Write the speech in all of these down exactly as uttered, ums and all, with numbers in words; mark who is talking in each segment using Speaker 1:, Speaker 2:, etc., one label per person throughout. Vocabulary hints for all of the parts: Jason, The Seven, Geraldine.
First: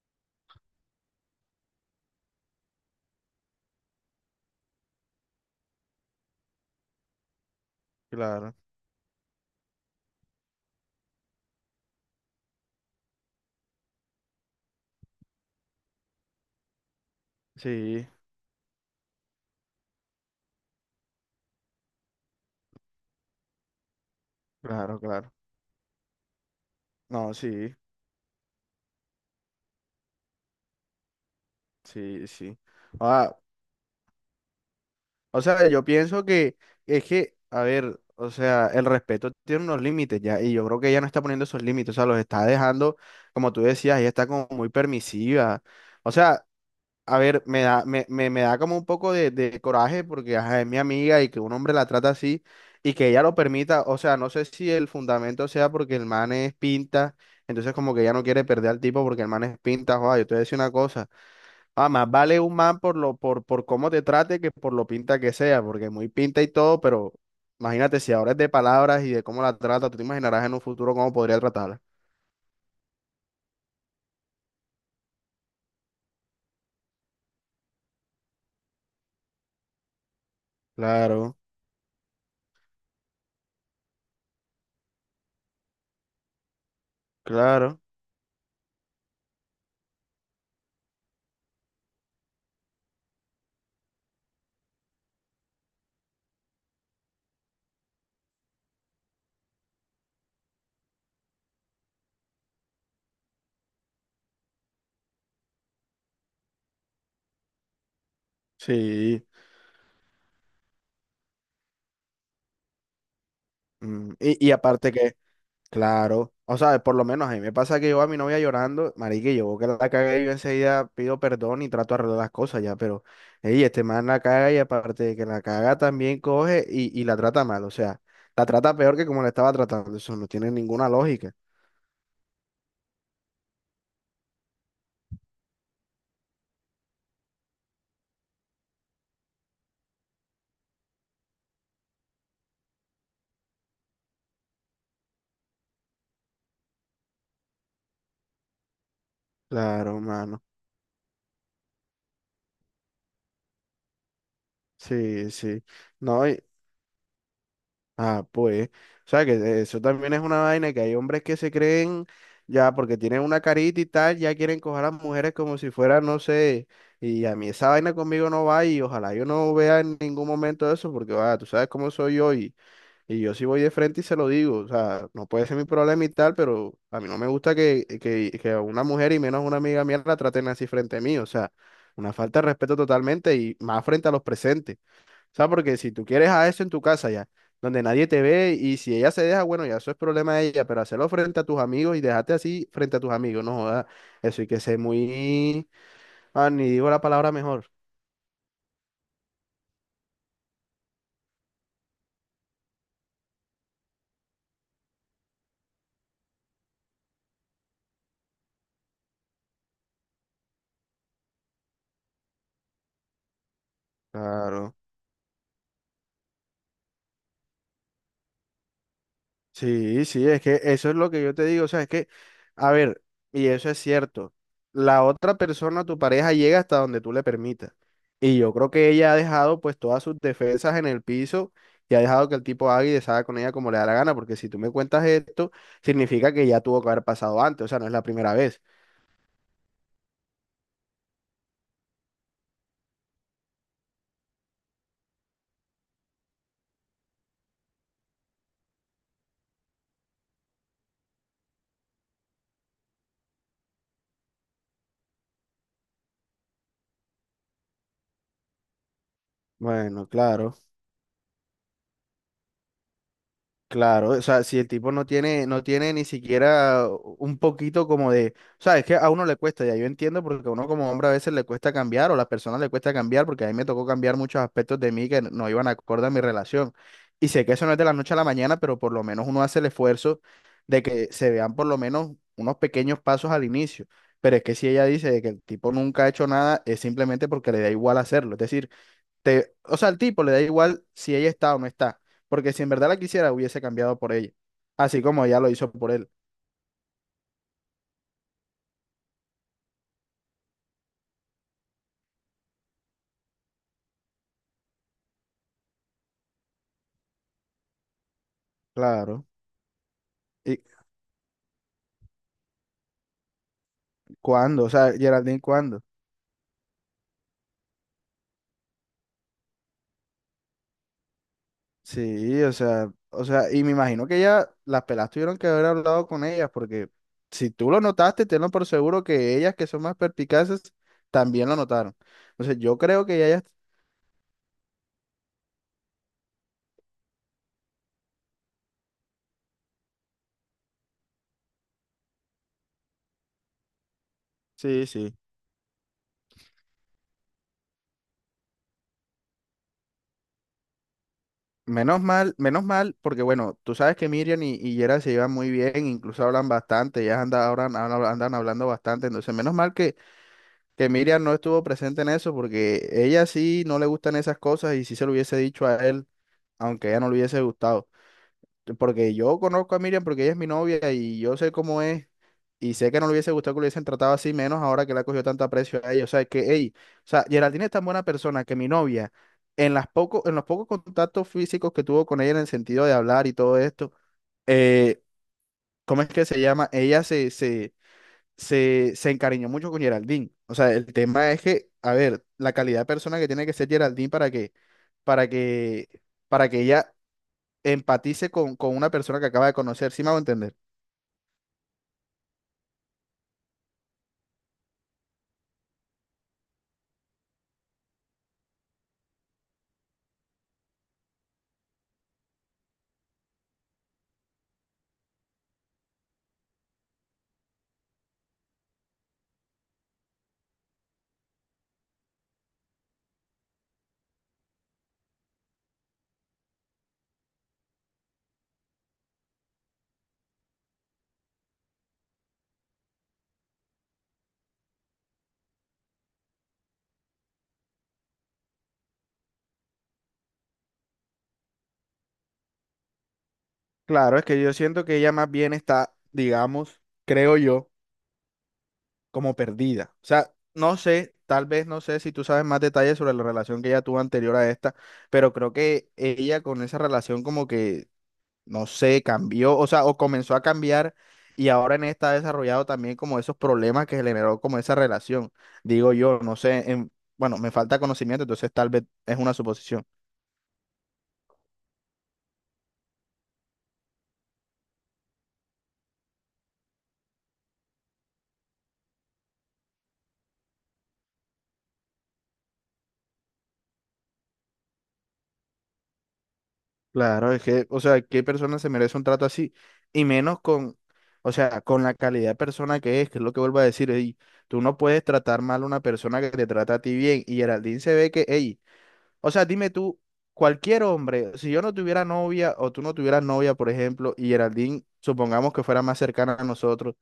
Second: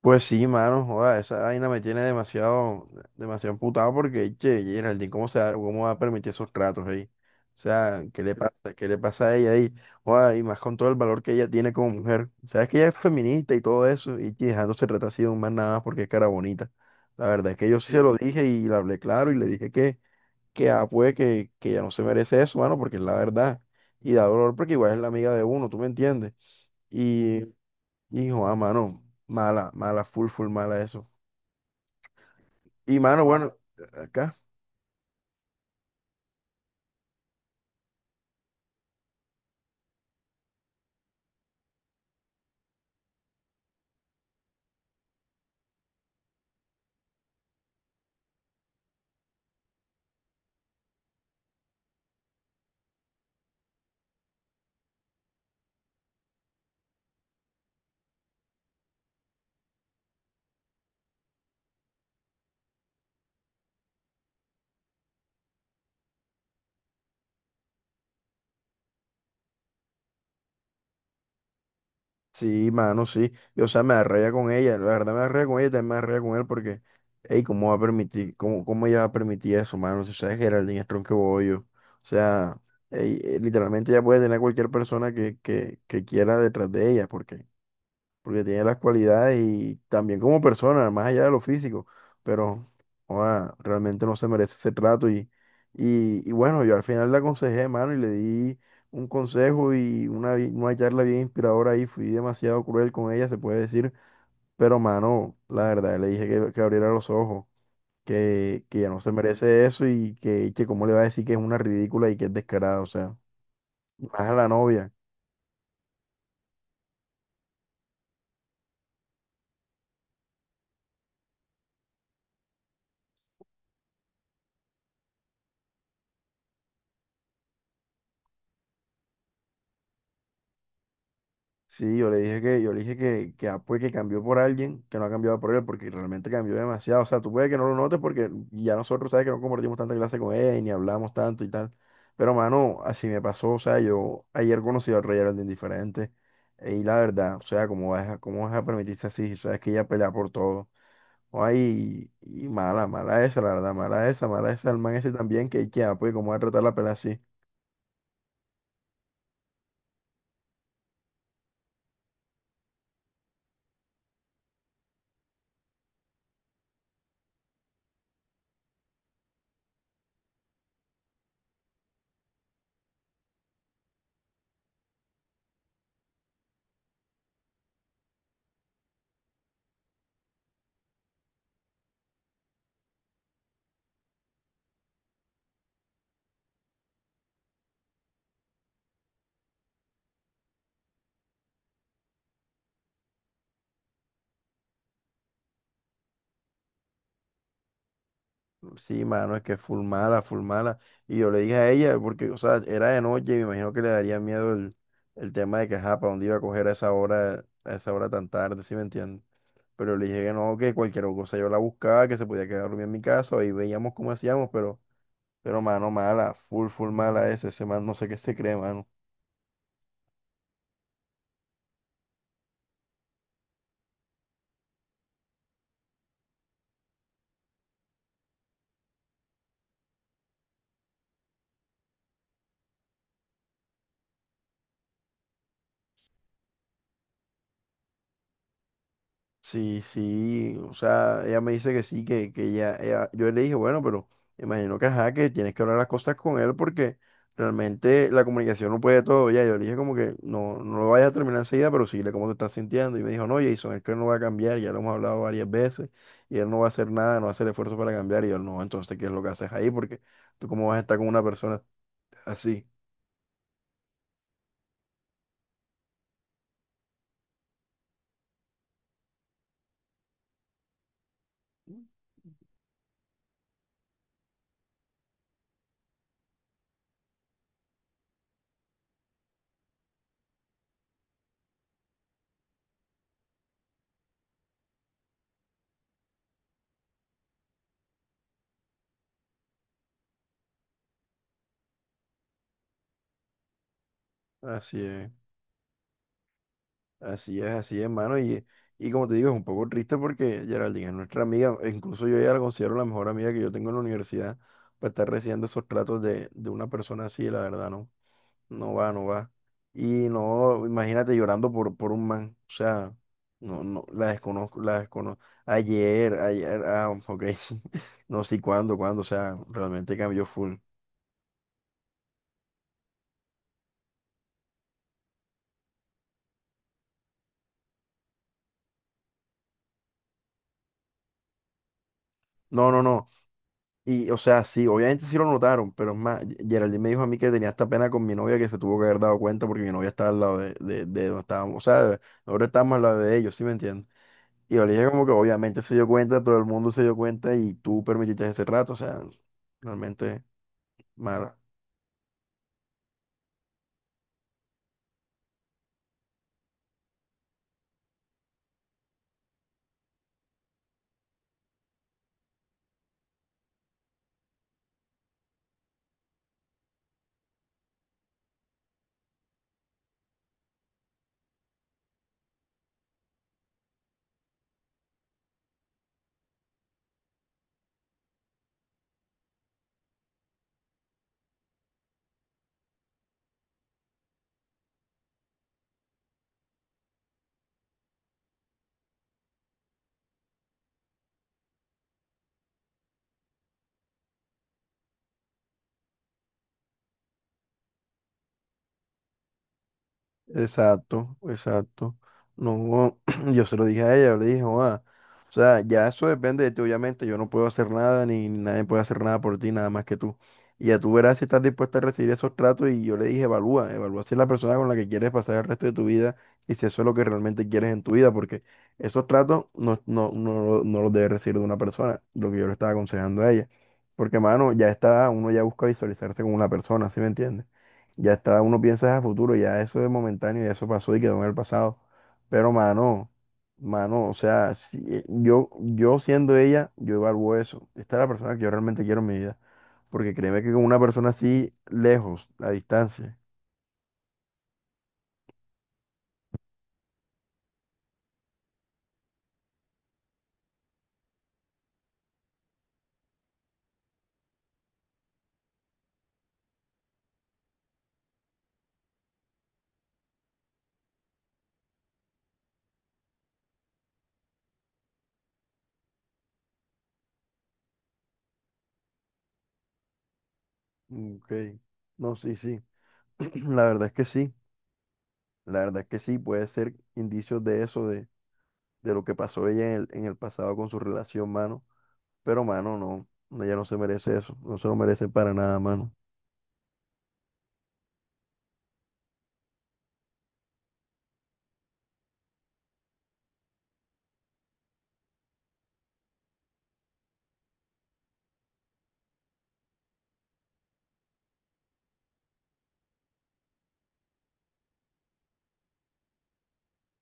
Speaker 1: Pues sí, mano, joda, esa vaina me tiene demasiado, demasiado emputado porque, che, Geraldine, ¿cómo se da, cómo va a permitir esos tratos ahí? O sea, ¿qué le pasa?
Speaker 2: Claro,
Speaker 1: ¿Qué le pasa a ella ahí? Joda, y más con todo el valor que ella tiene como mujer. Sabes que ella es feminista y todo eso, y que dejándose tratar así de un man nada más porque es cara bonita. La verdad es que yo sí se sí
Speaker 2: sí,
Speaker 1: lo dije y le hablé claro y le dije que, que ah, pues, que, que ella no se merece eso, mano, porque es la verdad. Y da dolor porque igual
Speaker 2: claro,
Speaker 1: es la
Speaker 2: claro.
Speaker 1: amiga de uno, ¿tú me entiendes?
Speaker 2: No, sí,
Speaker 1: Hijo, ah, mano, mala, mala, full, full, mala eso.
Speaker 2: sí, sí.
Speaker 1: Y mano,
Speaker 2: Ah,
Speaker 1: bueno, acá,
Speaker 2: o sea, yo pienso que es que, a ver, o sea, el respeto tiene unos límites ya, y yo creo que ella no está poniendo esos límites, o sea, los está dejando, como tú decías, ella está como muy permisiva. O sea, a ver, me da, me, me, me da como un poco de, de coraje porque ajá, es mi amiga y que un hombre la trata así y que ella lo permita. O sea, no sé si el fundamento sea porque el man es pinta, entonces como que ella no quiere perder al tipo porque el man es pinta. Joder, yo te voy a decir una cosa. Ah, más vale un man por lo, por, por cómo te trate que por lo pinta que sea, porque muy pinta y todo, pero imagínate si ahora es de palabras y de cómo la trata, tú te imaginarás en un futuro cómo podría tratarla.
Speaker 1: sí, mano, sí. Y, o sea, me arreía con ella, la verdad me arreía con ella, también me arreía con él porque, hey, ¿cómo va a permitir, cómo, cómo ella va a permitir eso, mano? Si sabes Geraldine es tronco
Speaker 2: Claro,
Speaker 1: bollo. O sea, ey, eh, literalmente ella puede tener a cualquier persona que, que, que quiera detrás de ella porque
Speaker 2: claro,
Speaker 1: porque tiene las cualidades y también como persona, más allá de lo físico, pero joda, realmente no se merece ese trato y, y, y bueno, yo al final le aconsejé, mano, y le di un consejo y una, vi- una charla bien inspiradora ahí, fui demasiado cruel con ella, se puede decir, pero mano, la verdad, le dije que, que abriera los ojos. Que, que ya no se
Speaker 2: sí.
Speaker 1: merece eso y que, que cómo le va a decir que es una ridícula y que es descarada, o sea,
Speaker 2: Mm.
Speaker 1: más a la
Speaker 2: Y, y
Speaker 1: novia.
Speaker 2: aparte que. Claro, o sea, por lo menos a mí me pasa que yo a mi novia llorando, marica, y yo que la cagué, yo enseguida pido perdón y trato de arreglar las cosas ya, pero, ey, este man la caga y aparte de que la caga también coge y, y la trata mal, o sea, la trata peor que como la estaba tratando, eso no tiene ninguna lógica.
Speaker 1: Sí, yo le dije que, yo le dije que, que, ah, pues, que cambió por alguien, que no ha cambiado por él, porque realmente cambió demasiado. O sea, tú puedes que no lo notes porque ya nosotros, sabes que no compartimos tanta clase con él, ni hablamos tanto y tal. Pero, mano, así me pasó. O sea, yo ayer conocí al Rey Geraldine diferente. eh, Y la verdad, o sea, ¿cómo vas a, cómo vas a permitirse así? O sea, es que ella
Speaker 2: Claro,
Speaker 1: pelea por
Speaker 2: mano.
Speaker 1: todo. Ay, y, mala, mala esa, la verdad, mala esa, mala esa, el man ese
Speaker 2: Sí,
Speaker 1: también,
Speaker 2: sí.
Speaker 1: que, que ah, pues,
Speaker 2: No.
Speaker 1: ¿cómo va a tratar la pelea así?
Speaker 2: Ah, pues, o sea que eso también es una vaina que hay hombres que se creen ya porque tienen una carita y tal, ya quieren coger a las mujeres como si fuera, no sé, y a mí esa vaina conmigo no va y ojalá yo no vea en ningún momento eso porque, va, tú sabes cómo soy yo y, y yo sí voy de frente y se lo digo, o sea, no puede ser mi problema y tal, pero a mí no me gusta que, que, que a una mujer y menos a una amiga mía la traten así frente a mí, o sea, una falta de respeto totalmente y más frente a los presentes. O sea, porque si tú quieres a eso en tu casa ya, donde nadie te ve y si ella se deja, bueno, ya eso es problema de ella, pero hacerlo frente a tus amigos y dejarte así frente a tus amigos, no joda, eso hay que ser muy, ah, ni digo la palabra mejor.
Speaker 1: Sí, mano, es que full mala, full mala. Y yo le dije a ella, porque, o sea, era de noche, me imagino que le daría miedo el, el tema de que, ajá, para dónde iba a coger a esa hora, a esa hora tan tarde, ¿sí me entiendes? Pero le dije que no, que cualquier cosa yo la buscaba, que se podía quedar dormida en mi casa, y veíamos cómo hacíamos,
Speaker 2: Claro.
Speaker 1: pero, pero, mano, mala, full, full mala ese, ese man, no sé qué se cree, mano.
Speaker 2: Sí, sí, es que eso es lo que yo te digo, o sea, es que, a ver, y eso es cierto, la otra persona, tu pareja, llega hasta donde tú le permitas. Y yo creo que ella ha dejado pues todas sus defensas en el piso y ha dejado que el tipo haga y deshaga con ella como le da la gana, porque si tú me cuentas esto, significa que ya tuvo que haber pasado antes, o sea, no es la primera vez.
Speaker 1: Sí, sí, o sea, ella me dice que sí, que, que ella, ella- yo le dije, bueno, pero imagino que ajá, que tienes que hablar las cosas con él porque realmente la comunicación no puede todo, ya, yo le dije como que no, no lo vayas a terminar enseguida, pero síguele cómo te estás sintiendo, y me dijo, no, Jason, es que él no va a cambiar, ya lo hemos hablado varias veces, y él no va a hacer nada, no va a hacer esfuerzo para cambiar, y yo, no, entonces, ¿qué es lo que haces ahí? Porque
Speaker 2: Bueno,
Speaker 1: tú
Speaker 2: claro.
Speaker 1: cómo vas a estar con una persona así,
Speaker 2: Claro, o sea, si el tipo no tiene, no tiene ni siquiera un poquito como de, o sea, es que a uno le cuesta, ya yo entiendo, porque a uno como hombre a veces le cuesta cambiar, o a las personas le cuesta cambiar, porque a mí me tocó cambiar muchos aspectos de mí que no iban acorde a mi relación. Y sé que eso no es de la noche a la mañana, pero por lo menos uno hace el esfuerzo de que se vean por lo menos unos pequeños pasos al inicio. Pero es que si ella dice de que el tipo nunca ha hecho nada, es simplemente porque le da igual hacerlo. Es decir, te, o sea, al tipo le da igual si ella está o no está, porque si en verdad la quisiera, hubiese cambiado por ella,
Speaker 1: así
Speaker 2: así
Speaker 1: es.
Speaker 2: como ella lo hizo por él.
Speaker 1: Así es, así es, mano. Y, y como te digo, es un poco triste porque Geraldine es nuestra amiga. E incluso yo ya la considero la mejor amiga que yo tengo en la universidad. Para estar recibiendo esos tratos de, de una persona así, la verdad, no. No va, no
Speaker 2: Claro.
Speaker 1: va. Y
Speaker 2: ¿Y
Speaker 1: no, imagínate llorando por, por un man. O sea, no, no, la desconozco,
Speaker 2: cuándo? O
Speaker 1: la
Speaker 2: sea,
Speaker 1: desconozco.
Speaker 2: Geraldine, ¿cuándo?
Speaker 1: Ayer, ayer, ah, ok. No sé cuándo, cuándo. O sea, realmente cambió full.
Speaker 2: Sí, o sea, o sea, y me imagino que ya las pelas tuvieron que haber hablado con ellas, porque si tú lo notaste, tenlo por seguro que ellas que son más perpicaces también lo notaron. Entonces,
Speaker 1: No,
Speaker 2: yo
Speaker 1: no,
Speaker 2: creo
Speaker 1: no.
Speaker 2: que ellas,
Speaker 1: Y, o sea, sí, obviamente sí lo notaron, pero es más, Ge- Geraldine me dijo a mí que tenía esta pena con mi novia que se tuvo que haber dado cuenta porque mi novia estaba al lado de, de, de donde estábamos, o sea, de- nosotros estábamos al lado de ellos, ¿sí me entiendes? Y yo le
Speaker 2: sí,
Speaker 1: dije como que
Speaker 2: sí.
Speaker 1: obviamente se dio cuenta, todo el mundo se dio cuenta y tú permitiste ese rato, o sea, realmente mal.
Speaker 2: Menos mal, menos mal, porque bueno, tú sabes que Miriam y, y Yera se llevan muy bien, incluso hablan bastante, ellas andan, hablan- hablan- andan hablando bastante, entonces menos mal que, que Miriam no estuvo presente en eso, porque ella sí no le gustan esas cosas y sí se lo hubiese dicho a él, aunque a ella no le hubiese gustado porque yo conozco a Miriam porque ella es mi novia y yo sé cómo es y sé que no le hubiese gustado que lo hubiesen tratado así, menos ahora que le ha cogido tanto aprecio a ella. O sea, que, hey, o sea, Geraldine es tan buena persona que mi novia, en las poco, en los pocos contactos físicos que tuvo con ella en el sentido de hablar y todo esto, eh, ¿cómo es que se llama? Ella se, se, se, se encariñó mucho con Geraldine. O sea, el tema es que, a ver, la calidad de persona que tiene que ser Geraldine para que, para que, para que ella empatice con, con una persona que acaba de conocer, ¿sí me hago entender?
Speaker 1: Exacto, exacto. No, yo se lo dije a ella, yo le dije, "Joda, o sea, ya eso depende de ti, obviamente, yo no puedo hacer nada, ni, ni nadie puede hacer nada por ti, nada más que tú. Y ya tú verás si estás dispuesta a recibir esos tratos y yo le dije, evalúa, evalúa si es la persona con la que quieres pasar el resto de tu vida y si eso es lo que realmente quieres en tu vida, porque esos tratos no, no, no, no los debes recibir de una persona, lo que yo le estaba aconsejando a ella. Porque, mano, ya está, uno ya busca visualizarse con una persona, ¿sí me entiendes? Ya está, uno piensa a futuro, ya eso es momentáneo, ya eso pasó y quedó en el pasado. Pero mano, mano, o sea, si- eh, yo, yo siendo ella, yo evalúo eso. Esta es la persona que yo realmente quiero en mi vida. Porque créeme que con una persona así, lejos, a distancia.
Speaker 2: Claro, es que yo siento que ella más bien está, digamos, creo yo, como perdida. O sea, no sé, tal vez no sé si tú sabes más detalles sobre la relación que ella tuvo anterior a esta, pero creo que ella con esa relación como que, no sé, cambió, o sea, o comenzó a cambiar y ahora en esta ha desarrollado también como esos problemas que generó como esa relación. Digo yo, no sé, en- bueno, me falta conocimiento, entonces tal vez es una suposición.
Speaker 1: Mm, ok. No, sí, sí. La verdad es que sí. La verdad es que sí, puede ser indicios de eso, de, de lo que pasó ella en el, en el pasado con su relación, mano. Pero, mano, no. Ella no se merece eso. No se lo merece para nada, mano.
Speaker 2: Claro, es que, o sea, ¿qué persona se merece un trato así? Y menos con, o sea, con la calidad de persona que es, que es lo que vuelvo a decir, ey, tú no puedes tratar mal a una persona que te trata a ti bien. Y Geraldine se ve que, ey, o sea, dime tú, cualquier hombre, si yo no tuviera novia o tú no tuvieras novia, por ejemplo, y Geraldine, supongamos que fuera más cercana a nosotros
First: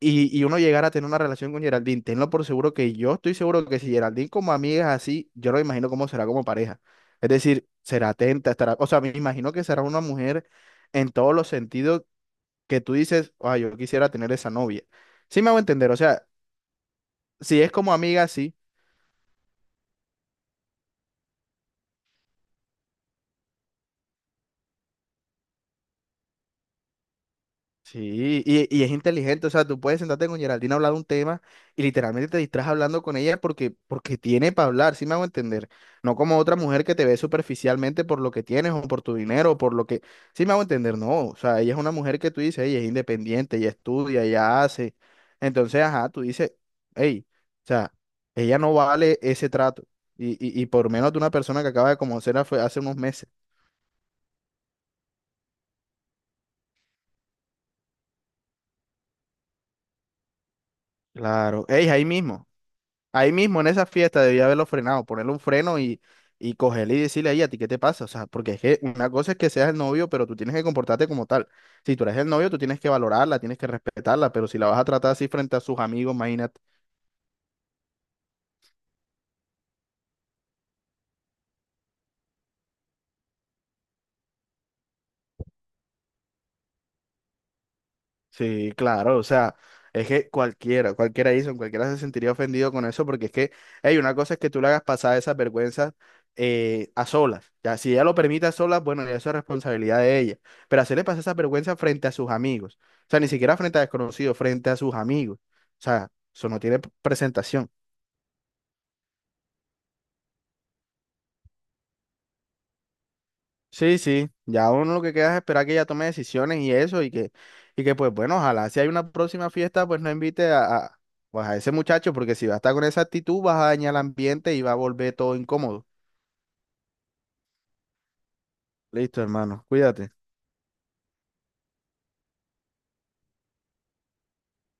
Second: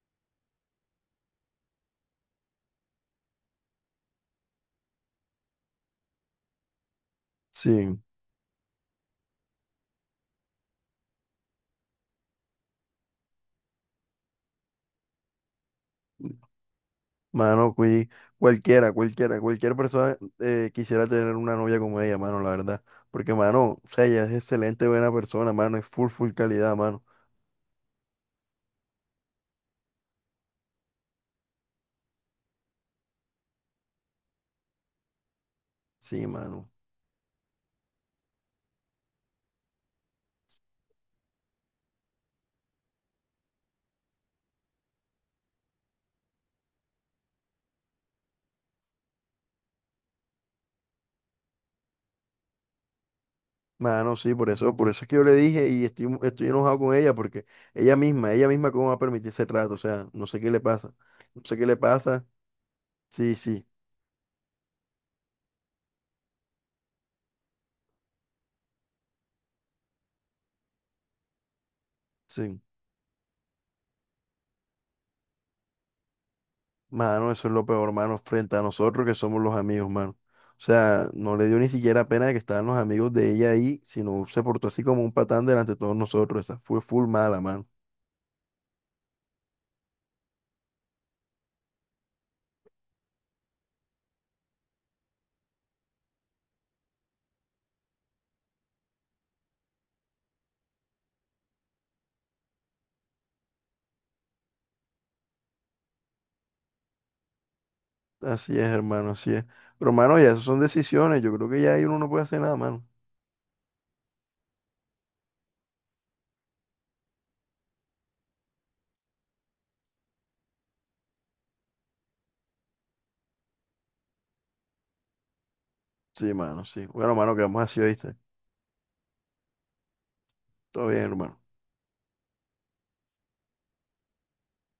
Speaker 2: y, y uno llegar a tener una relación con Geraldine, tenlo por seguro que yo estoy seguro que si Geraldine como amiga es así, yo lo imagino cómo será como pareja. Es decir,
Speaker 1: Sí.
Speaker 2: será atenta, estará, o sea, me imagino que será una mujer en todos los sentidos que tú dices, ay, yo quisiera tener esa novia. Sí me hago entender, o sea, si es
Speaker 1: Mano,
Speaker 2: como
Speaker 1: cui-
Speaker 2: amiga, sí.
Speaker 1: cualquiera, cualquiera, cualquier persona eh, quisiera tener una novia como ella, mano, la verdad. Porque, mano, o sea, ella es excelente, buena persona, mano, es full, full calidad, mano.
Speaker 2: Sí, y, y es inteligente, o sea, tú puedes sentarte con Geraldine a hablar de un tema y literalmente te distraes hablando con ella porque, porque tiene para hablar, ¿sí me hago entender? No
Speaker 1: Sí,
Speaker 2: como otra
Speaker 1: mano.
Speaker 2: mujer que te ve superficialmente por lo que tienes o por tu dinero o por lo que, ¿sí me hago entender? No, o sea, ella es una mujer que tú dices, ella es independiente, ella estudia, ella hace, entonces, ajá, tú dices, hey, o sea, ella no vale ese trato y, y, y por menos de una persona que acaba de conocer hace hace unos meses.
Speaker 1: Mano, sí, por eso, por eso es que yo le dije y estoy, mu- estoy enojado con ella porque ella misma, ella misma cómo va a permitir ese rato, o sea, no sé qué le pasa. No sé qué
Speaker 2: Claro,
Speaker 1: le
Speaker 2: hey, ahí
Speaker 1: pasa.
Speaker 2: mismo. Ahí
Speaker 1: Sí,
Speaker 2: mismo
Speaker 1: sí,
Speaker 2: en esa fiesta debía haberlo frenado, ponerle un freno y, y cogerle y decirle ahí a ti qué te pasa. O sea, porque es que una cosa es que seas el novio, pero tú tienes que comportarte como tal. Si tú eres el novio, tú
Speaker 1: sí.
Speaker 2: tienes que valorarla, tienes que respetarla, pero si la vas a tratar así frente a sus amigos, imagínate.
Speaker 1: Mano, eso es lo peor, mano, frente a nosotros que somos los amigos, mano. O sea, no le dio ni siquiera pena de que estaban los amigos de ella ahí, sino se portó así como un patán delante de todos nosotros. Esa fue full mala, mano.
Speaker 2: Sí, claro, o sea, es que cualquiera, cualquiera hizo, cualquiera se sentiría ofendido con eso, porque es que, hey, una cosa es que tú le hagas pasar esas vergüenzas eh, a solas, ya, si ella lo permite a solas, bueno, ya eso es responsabilidad de ella, pero hacerle pasar esas vergüenzas frente a sus amigos, o sea, ni siquiera frente a desconocidos, frente a sus amigos, o sea, eso no tiene p- presentación.
Speaker 1: Así es, hermano, así es. Pero, mano, ya esas son decisiones. Yo creo que ya ahí uno no puede hacer nada, mano.
Speaker 2: Sí, sí, ya uno lo que queda es esperar que ella tome decisiones y eso, y que, y que pues bueno, ojalá si hay una próxima fiesta, pues no invite a, a, pues, a ese muchacho, porque si va a estar con esa actitud, vas a dañar el ambiente y va a volver todo incómodo.
Speaker 1: Sí, mano, sí. Bueno, mano, quedamos así, ¿viste?
Speaker 2: Listo, hermano, cuídate.
Speaker 1: Todo bien, hermano.